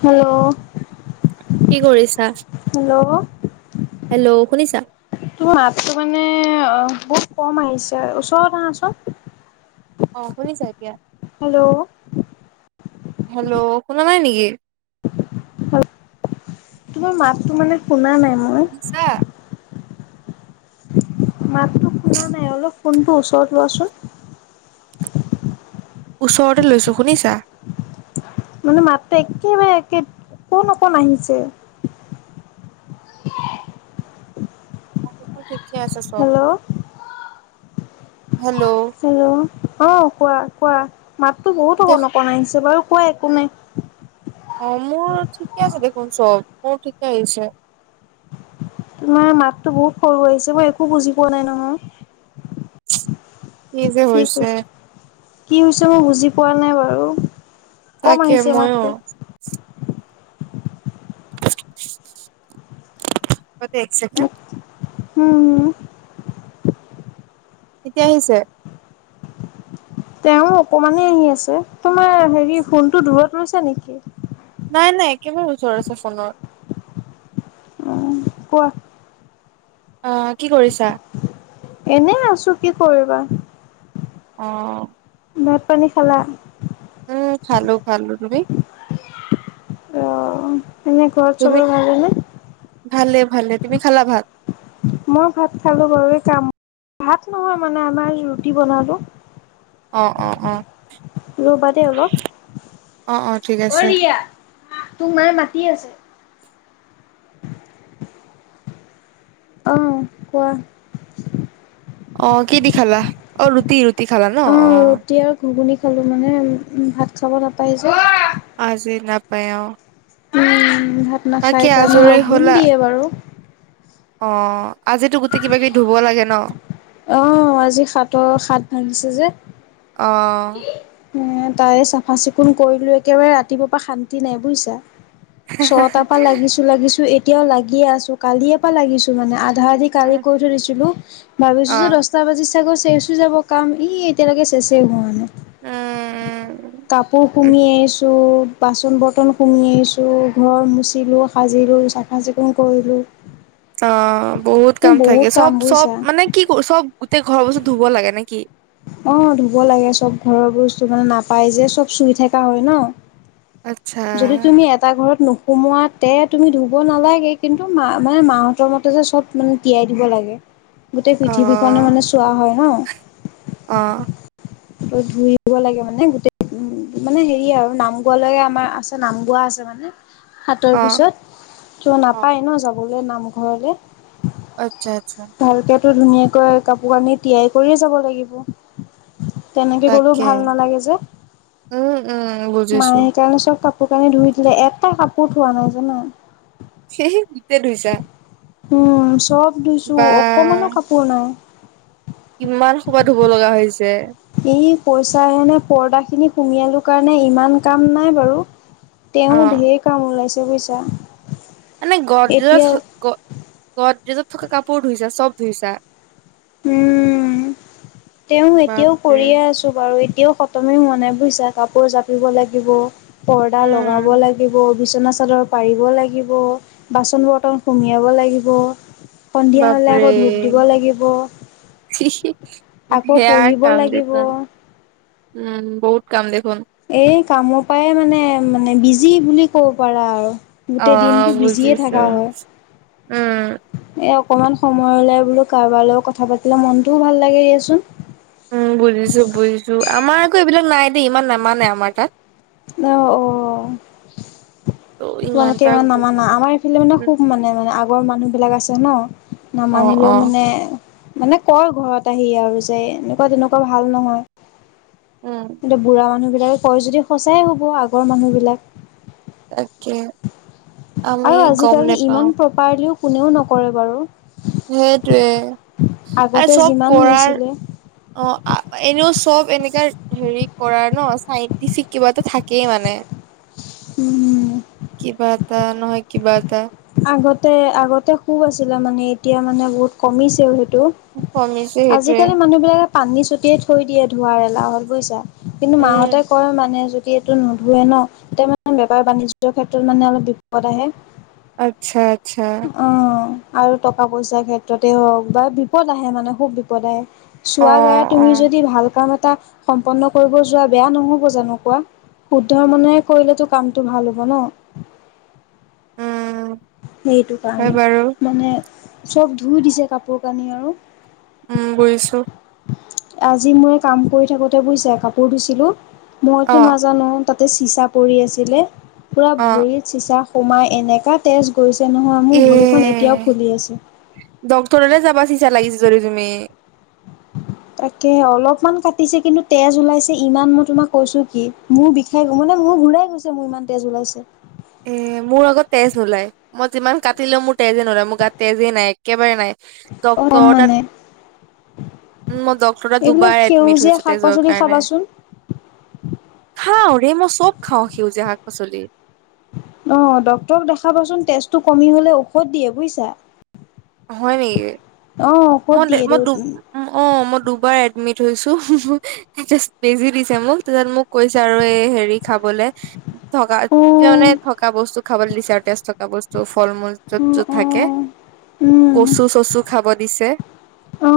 Hello কি কৰি আছা। হেল্ল' তোমাৰ মাতটো মানে অ। বহুত কম আহিছে ওচৰত আহাচোন। অ শুনিছা এতিয়া। হেল্ল' হেল্ল' শুনা নাই নেকি? তোমাৰ মাতো মানে শুনা নাই। মই শুনিছা। মাতটো শুনা নাই অলপ ফোনটো ওচৰত লোৱাচোন। ওচৰতে লৈছোঁ শুনিছা। মানে মাতটো একেবাৰে একে অকণ অকণ আহিছে। [inaudible] অ দে হেল্ল' হেল্ল' হেল্ল' অ কোৱা। কোৱা মাততো বহুত এতিয়া অকণ অকণ আহিছে বাৰু কোৱা একো নাই। অ মোৰ ঠিকে আছে দেখোন চব মোৰ ঠিকে আহিছে। তোমাৰ মাততো বহুত সৰু আহিছে মই একো বুজি পোৱা নাই নহয়। কি যে হৈছে? কি হৈছে মই বুজি পোৱা নাই বাৰু কম তাকে আহিছে মইও মাতটো। ৰ'বা দেই এক ছেকেণ্ড। হম হম। এতিয়া আহিছে। তেওঁ অকমানে আহি আছে। তোমাৰ হেৰি ফোনটো দূৰত লৈছা নেকি? নাই নাই একেবাৰে ওচৰ আছে ফোনৰ। অহ কোৱা। আ কি কৰিছা। এনে আছো কি কৰিবা। অ ভাত-পানী খালা। উম খালো খালো তুমি। অ এনে ঘৰত তুমি চবৰে ভালেনে। ভালে ভালে তুমি খালা ভাত। মই ভাত খালোঁ বাৰু [unintelligible] ভাত নহয় মানে আমাৰ ৰুটি বনালোঁ অ'অ'অ। ঐ ৰিয়া তোক মায়ে মাতি আছে। অ কোৱা। অ কিদি খালা অ ৰুটি ৰুটি খালা ন অ। খালোঁ মানে ভাত খাব নাপায় যে। আজি নাপায় অ। উম ভাত বাকী নাখাই কাৰণে আজৰি লঘোণ হলা দিয়ে বাৰু। অ আজিতো গোটেই কিবা কিবি ধুব লাগে ন অহ আজি সাতৰ সাত ভাঙিছে যে। অ তাৰে চাফা চিকুণ কৰিলো। একেবাৰে ৰাতিপুৱাৰপা শান্তি নাই বুজিছা। ছটাৰ পৰা লাগিছো লাগিছো এতিয়াও লাগিয়ে আছো কালি এ পৰা লাগিছো মানে আ ধাৰদি কালি কৈ থৈ দিছিলো ভাবিছো অ যে দছটা বাজি চাগৈ। যাব কাম ই এতিয়ালৈকে চেছে হোৱানাই। উম কাপোৰ সুমি আহিছো। বাচন বৰ্তন সুমি আহিছোঁ। ঘৰ মুচিলোঁ, সাজিলোঁ, চাফা চিকুণ কৰিলোঁ। অ বহুত কাম থাকে চব চব বুজিছা। মানে কি চব গোটে। ঘৰৰ বস্তু ধুব লাগে নেকি অ ধুব লাগে চব ঘৰৰ বস্তু মানে নাপায়। যে চব চুই থকা হয় আচ্ছা ন। যদি তুমি এটা ঘৰত নুখ সোমোৱাতে তুমি ধুব নালাগে। কিন্তু মা মানে মাহঁতৰ মতে যে সব মানে তিয়াই দিব লাগে। গোটেই অ পৃথিৱীখনে মানে চুৱা হয় ন। আহ। ধুৰিব লাগে মানে গোটেই উম মানে হেৰি আৰু নাম গোৱা লৈকে আমাৰ আছে নাম গোৱা আছে। হাতৰ অ পিছত ত নাপায় ন যাবলৈ নামঘৰলে। আচ্ছা আচ্ছা। টো ধুনীয়াকৈ কাপোৰ কানি তিয়াই কৰিয়ে যাব লাগিব। তেনেকে গলেও তাকে ভাল নালাগে, যে উম উম বুজিছো মায়ে কাৰণে চব। কাপোৰ কানি ধুই দিলে এটা কাপোৰ ধোৱা নাই জানা। সেহি গোটেই ধুইছা। উম চব ধুইছো বা অকমানো কাপোৰ নাই। কিমান সোবা ধুব লগা হৈছে। এই পইচা হেনে পৰ্দা খিনি সুমিয়ালো কাৰণে ইমান কাম নাই বাৰু অ তেওঁৰ ঢেৰ কাম ওলাইছে বুজিছা। মানে গডৰেজত গ গডৰেজত থকা কাপোৰ ধুইছা চব ধুইছা। উম। তেওঁ এতিয়াও বাপৰে কৰিয়ে আছো বাৰু। এতিয়াও খতমে হোৱা নাই বুজিছা। কাপোৰ জাপিব লাগিব পৰ্দা লগাব উম লাগিব। বিচনা চাদৰ পাৰিব লাগিব বাচন বৰ্তন সুমিয়াব লাগিব। সন্ধিয়া হলে বাপৰে আকৌ ধূপ দিব লাগিব আকৌ বেয়া পঢ়িব কাম লাগিব। দেচোন উম বহুত কাম দেখোন এই কামৰ পৰাই মানে মানে বিজি বুলি ক'ব পাৰা আৰু অ গোটেই দিনটো বিজিয়ে বুজিছো থকা উম হয় অকণমান সময় লাই বোলো কাৰোবাৰ লগত কথা পাতিলে মনটোও ভাল লাগে দিয়াচোন উম বুজিছো বুজিছো আমাৰ আকৌ এইবিলাক নাই দেই ইমান নামানে আমাৰ তাত অ অ ত তোমালোকে তাৰ ইমান নামাা আমাৰ এইফালে মানে উম খুব মানে মানে লগগৰ মানুহবিলাক আছে ন অ নামানিলেও অ মানে মানে কয় ঘৰত আহি আৰু যে এনেকুৱা তেনেকুৱা ভাল নহয় উম এন্তয়া বুঢ়া মানুহ বিলাকে কয় যদি সঁচাই হ'ব আগৰ মানুহ বিলাক তাকে আমি আৰু গম আজিকালি নেপাও ইমান প্ৰপাৰলিও কোনেও নকৰে বাৰু। সেইটোৱে আৰু আগতে চব যিমান কৰাৰ হৈছিলে অ এনে শক এনেকাা হেৰি কৰাৰ ন চাইটিফিক কিবাতটো থাকেই মানে উম হম কিবা এটা নহয় কিবা এটা আগতে আগতে খুব আছিলে মানে এতিয়া মানে বহুত কমিছে হ কমিছে সেইটোৱে আজিকালি মানুহ বিিলাক পানী ছটিয়াই থৈ দিয়ে ধোঁৱাৰ এলাহত বুজিছা কিন্তু উম মাহঁতে কয় মানে এইটো নোধুৱে ন ততিয়া মানে বেপাৰ বাণিজ্য়ৰ ক্ষেত্ৰত মানে অলপ বিপদ আহে আচ্ছা আচ্ছা অ আৰু টকা পইচাৰ ক্ষেত্ৰতেই হওক বা বিপদ আহে মানে খুব বিপদ আহে অ চোৱাৰ গাৰ অ তুমি যদি ভাল কাম এটা সম্পন্ন কৰিব যোৱা বেয়া নহব জানো কোৱা শুদ্ধ মনেৰে কৰিলেতো কামটো ভাল হ'ব ন উম সেইটো হয় কাৰণে বাৰু মানে চব ধুই দিছে কাপোৰ কানি আৰু। উম গৈিছো আজি মই কাম কৰি থাকোঁতে বুজিছে কাপোৰ ধছিলো অ মইতো নাজানো তাতে চিচা পৰি আছিলে পুৰা অ ভৰিত চিচা সোমাই এনেকা তেজ গৈছিল। নহয় মোৰ এ ঘড়ীখন এতিয়াও ফুলি আছে ডক্তৰলে যাবা চিচা লাগিছে যদি তুমি- তাকে অলপমান কাটিছে কিন্তু তেজ ওলাইছে ইমান মই তোমাক কৈছো কি মোৰ বিষাই মানে মোৰ মোৰ ঘওলাই গৈছে মোৰ ইমান তেজ ওলাইছে উ মোৰ আগত তেজ নোলাই মই যিমান কাটিলেও মোৰ তেজে নোলাই মোৰ গাত তেজে নাই একেবাৰেেই নাই ত ত কম অডাৰ মানে মই ড্ক্তৰটা এইবিলাক দুবাৰ এডমিট সেউজীয়া হৈছো শাক তেজৰ পাচলি কাৰণে খাবাচোন খাওঁৰে মই চব খাওঁ সেউজীয়া শাক পাচলি অ ড্ক্তৰক দেখাবাচোন তেজটো কমি হলে ঔষধ দিয়ে বুজিছা হয় নেকি অ ঔষধ মই দিয়ে মই দেউ অ মই দুবাৰ মি থৈছোা বেজি দিছে মোক তাৰপিছত মোক কৈছে আৰু এই হেৰি খাবলে থকা অ কিয়নেে থকা বস্তু খাবলৈ লিচাৰটেজ থকা বস্তু ফল মূল অ যত অ থাকে উম কচু চচু খাব দিছে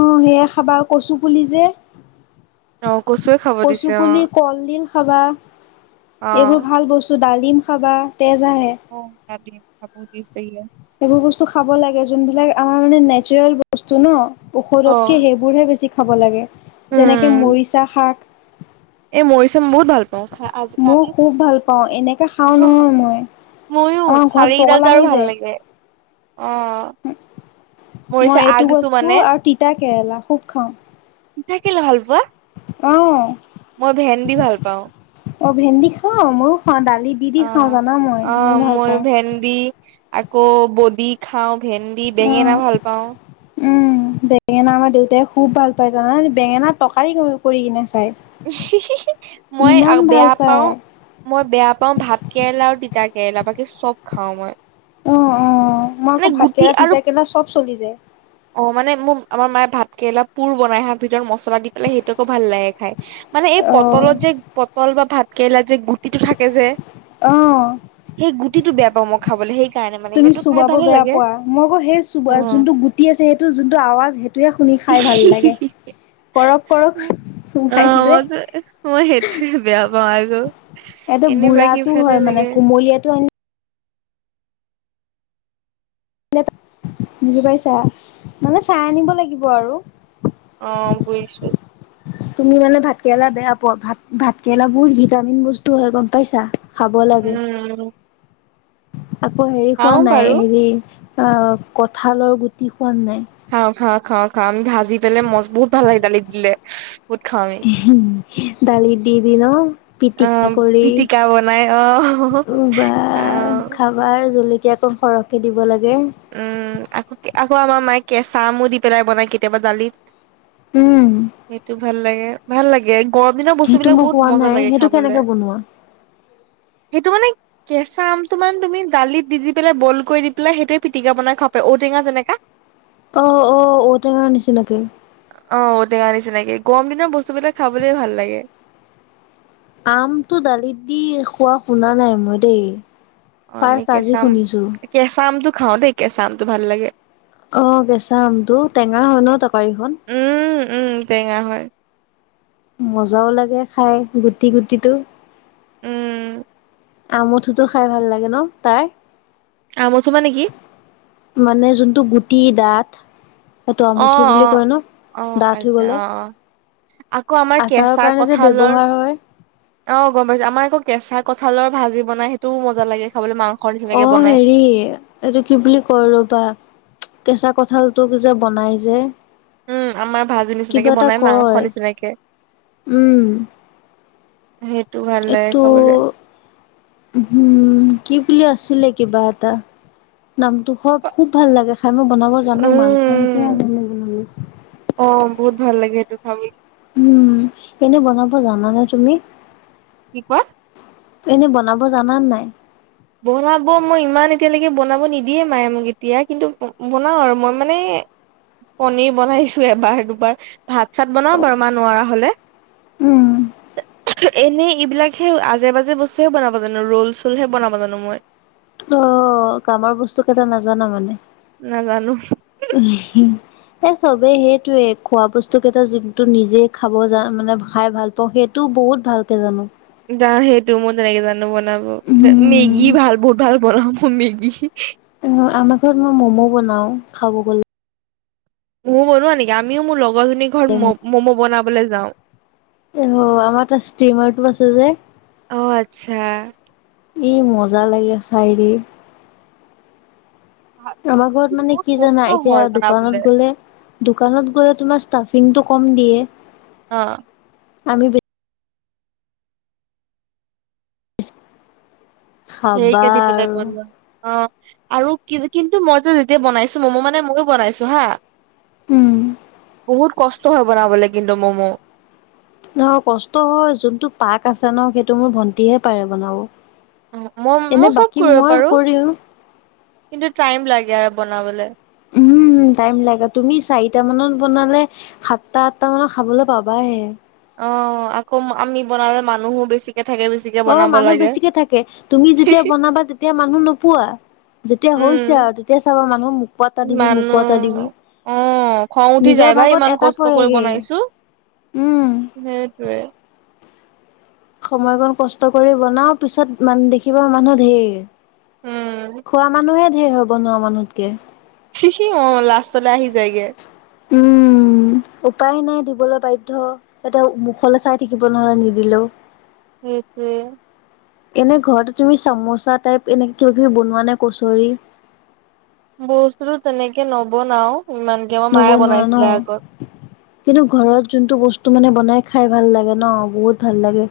অ সেয়া খাবা কচু পুলি যে অ কচুৱে খাব কচু দিছে অ পুলি, কলডিল, খাবা অ এইবোৰ ভাল বস্তু ডালিম খাবা। তেজ আহে আবুজি চিে [unintelligible] ে নেচাৰেল বস্তু ন অ ঔষধতকে সেইবোৰহে বেছি খাব লাগে যেনেকে মৰিচা শাক এ মৰিছে ম বহুত ভাল পাওঁ আজি মই কালি খুব ভাল পাওঁ এনেকে খাওঁ নহয় মই ময়ো আমাৰ ঘৰত পগলা শাৰিডালটো আৰু হৈ ভাল যায়। লাগে অ মৰিচা মই এইটো আগটো বস্তু মানে আৰু তিতা কেৰেলা খুব খাওওঁ থাকিলে ভাল বোৱা অঁ মই ভেন দি ভাল পাওঁ অ ভেন্দি খাওঁ ময়ো খাওঁ দালি দি দি খাওঁ অ', জানা মই মই অ', ভাল পাওঁ ভেন্দি আকৌ বডি খাওঁ ভেন্দি বেঙেনা অ'। ভাল পাওঁ বেঙেনা আমাৰ দেউতাই খুব ভাল পায় জানান বেঙেনা তটকাৰী কৰি কিনে খায়। মই ইমান ভাল বেয়া পাও পায় মই বেয়া পাও ভাত কেৰেলা আৰু তিতাক সেলাাপাকে চব খাও মই [unintelligible] অ অ মই মানে আকৌ ভাত গুটি কেৰেলা আৰু তিতা কেৰেলা চব চলি যায় অ মানে মোৰ আমাৰ মায়ে ভাতকে অলপ পোৰ বনাই আহা ভিতৰত মছলা দি পেলাই সেইটোকো ভাল লাগে খাই মানে এই অ', পটলত যে পটল বা ভাত কেৰেলা যে গুটিটো থাকে যে অ', সেই গুটিটো বেয়া পাওঁ মই খাবলৈ সেই তুমি চোবাব বেয়া পোৱা মই কৌ সেই চবা অ', যোনটো গুটি আছে সেইটো যোনটো আৱাজ সেইটোৱে শুনি খাই ভাল লাগে কৰক কৰক অ', চোমাই যে মইতো মই সেইটোয়ে বেয়া পাওঁ আৰু এইটো এনে বাকী বুঢ়াতটো ভালে হয় মানে লাগে। কুমলীয়াটো এনে বুজি পাইছা মানে চাই আনিব লাগিব আৰু অ বুজছো তুমি মানে ভাতকেৰেলা বেয়া পোৱা ভাত ভাতকেৰেলা বহুত ভিটামিন বস্তু হয় গম পাইছা খাব লাগে উম আকৌ হেৰি খোৱা খাওঁ বাৰু নাই হেৰি কঁঠালৰ গুটি খোৱা নাই খাওঁ খাওঁ খাওঁ আমি ভাজি পেলাই মজ বহুত ভাল লাগে দালি দিলে বহুত খাওঁ আমি দালিত দি দি ন পিটিকা অ', কৰি পিটিকা বনাই অ', উবা খাওঁ। খাবা জলকীয়া অকম সৰহকে দিব লাগে উম আকৌ আকৌ আমাৰ মায়ে কেঁচা আমো দি পেলাই বনাই কেতিয়াবা দালিত উম সেইটো ভাল লাগে ভাল লাগে গৰম দিনৰ সেইটো বস্তুবিলাক মই বহুত খোৱা মজা নাই লাগে সেইটো খাবলৈ কেনেকে বনোৱা সেইটো মানে কেঁচা আমটো মান তুমি দালিত দি দি পেলাই বইল কৰি দি পেলাই সেইটোৱে পিটিকা বনাই খাব পায় ঔটেঙা যেনেককা অ অ ঔটেঙাৰ নিচিনাকে অ তে কাৰানি চিনাকি [unintelligible] কম দিনৰ বস্তুবিলাক খাবলৈ ভাল লাগে আমটো দালিত দি খোৱা শুনা নাই মই দেই অ আমি ফাৰ্ষ্ট আজি কেঁচা আম শুনিছো কেঁচা আমটো খাও দেই কেঁচা আমটো ভাল লাগে অ কেঁচা আমটো টেঙা হয় ন তৰকাৰীখন উম উম টেঙা হয় মজাও লাগে খাই গুটি গুটিটো উম আমুঠটো খাই ভাল লাগে ন তাই আমচুমা নেকি [unintelligible] মানে যোনটো গুটি দাঁত এইেইটো অ আমুঠু বুলি অ কয় ন অ ডাঠই আচ্ছা গলে অ অ আকৌ আমাৰ আচাৰৰ কেঁচা কাৰণে যে কঠালৰ ব্যৱহাৰ হয় অ গম পাইছো আমাৰ আকৌ কেঁচা কঁঠালৰ ভাজি বনাই সেইটোও মজা লাগে খাবলৈ মাংস অ', হেৰি এইটো কি বুলি কয় ৰ'বা কেঁচা কঠাল। তোক যে বনাই যে। উম আমাৰ ভাজি নিচিনাকে কিবা এটা বনাই মাংস কয়। নিচিনাকে উম, সেইটো ভাল লাগে এইটো খাবলে হম, কি বুলি আছে? ছিলে কিবা এটা নামটো সব খুব ভাল লাগে। খাই মই বনাব জানো উম মাংস নি হৈছে উম বনালো। অ বহুত ভাল লাগে সেইটো ভাব উম এনে বনাব জানানে তুমি কি কোৱা? এনেই বনাব জানা ন নাই? বনাব মই ইমান এতিয়ালৈকে বনাব নিদিয়ে মায়ে মোক এতিয়া কিন্তু বনাওঁ আৰু মই মানে। পনীৰ বনাইছো এবাৰ দুবাৰ ভাত চাত বনাও বাৰু মা নোৱাৰা হ'লে। উম। এনেই এইবিলাক হে আজে বাজে বস্তুৱও বনাব জানো ৰল চলহে বনাব জানো অনু সময় [unintelligible] অ', কামৰ বস্তু কেইটা নাজানা মানে। নাজানো। এ চবেই সেইটোয়ে খোৱা বস্তু কেইটা যোনটো নিজে খাব যা মানে খাই ভাল পাওঁ সেই তো বহুত ভালকে জানো। য সেইটো মই তেনেকে জানো বনাব মেগী ভাল বহুত ভাল বনাম। মেগী আমাৰ ঘৰত মই ম'ম' বনাও খাব গ'লে। ময়ো বনোৱা নেকি আমিও মোৰ লগৰজনীৰ ঘৰত ম ম'ম' বনাবলৈ যাওঁ। এ আমাৰ তাত ষ্টিমাৰ টো আছে যে। অ', আচ্ছা। ই মজা লাগে চাইৰি। আমাৰ ঘৰত কিন্তু মানে বহুত কি কষ্ট জানা এতিয়া হয় বনাবলে দোকানত গ'লে দোকানত গ'লে তোমাৰ কম দিয়ে। অ'। আমি। আস সেইকে দিবপা তাই বনা অ'। আৰু কি কিন্তু মই যে যেতিয়া বনাইছো মম' মানে ময়ো বনাইছো হা উম। বহুত কষ্ট হয় বনাবলৈ কিন্তু ম'ম' ন', কষ্ট হয় যোনটো পাক আছে ন' সেইটো মোৰ ভন্টিহে পাৰে মই বনাব। মই এনে চব বাকী কৰিব মই পাৰো কৰিলো। কিন্তু টাইম লাগে আৰু বনাবলৈ। উমম টাইম লাগে তুমি চাৰিটা মানত বনালে সাতটা আঠটা মানত খাবলৈ পাবাহে। অ', আকৌ আমি বনালে মানুহো বেছি। অ', মানুহ বেছিকে থাকে তুমি যেতিয়া বনাবা তেতিয়া মানুহ নোপোৱা। যেতিয়া উম হৈছে আৰু তেতিয়া চাব মানে মানুহ অ', খং উঠি নিজৰ যায় বাা ভাগত ইমান এটা কষ্ট কৰি পৰেগে বনাইছো। উম। সেইটোৱে। সময়কন কষ্ট কৰি বনাও পিছত মান দেখিবা মানুহ ঢেৰ। উম খোৱা মানুহে ঢেৰ হ'ব ন মানুহতকে। শি সি অ লাষ্টলৈ আহি যায়গে। উম উপায় নাই দিবলৈ বাধ্য এতিয়া মুখলৈ চাই থাকিব নহ'লে নিদিলেও। এইটোৱে। এনে ঘৰতে তুমি চামোচা টাইপ এনেে কিবা কিবি বনোৱা নাই কচৰি বস্তুটো তেনেকে নবনাও। ইমানকে আমাৰ ৰব মায়ে নোৱাৰা ন বনাইছিলে আগত কিন্তু ঘৰত যোনটো বস্তু মানে বনাই খাই ভাল লাগে ন বহুত ভাল লাগে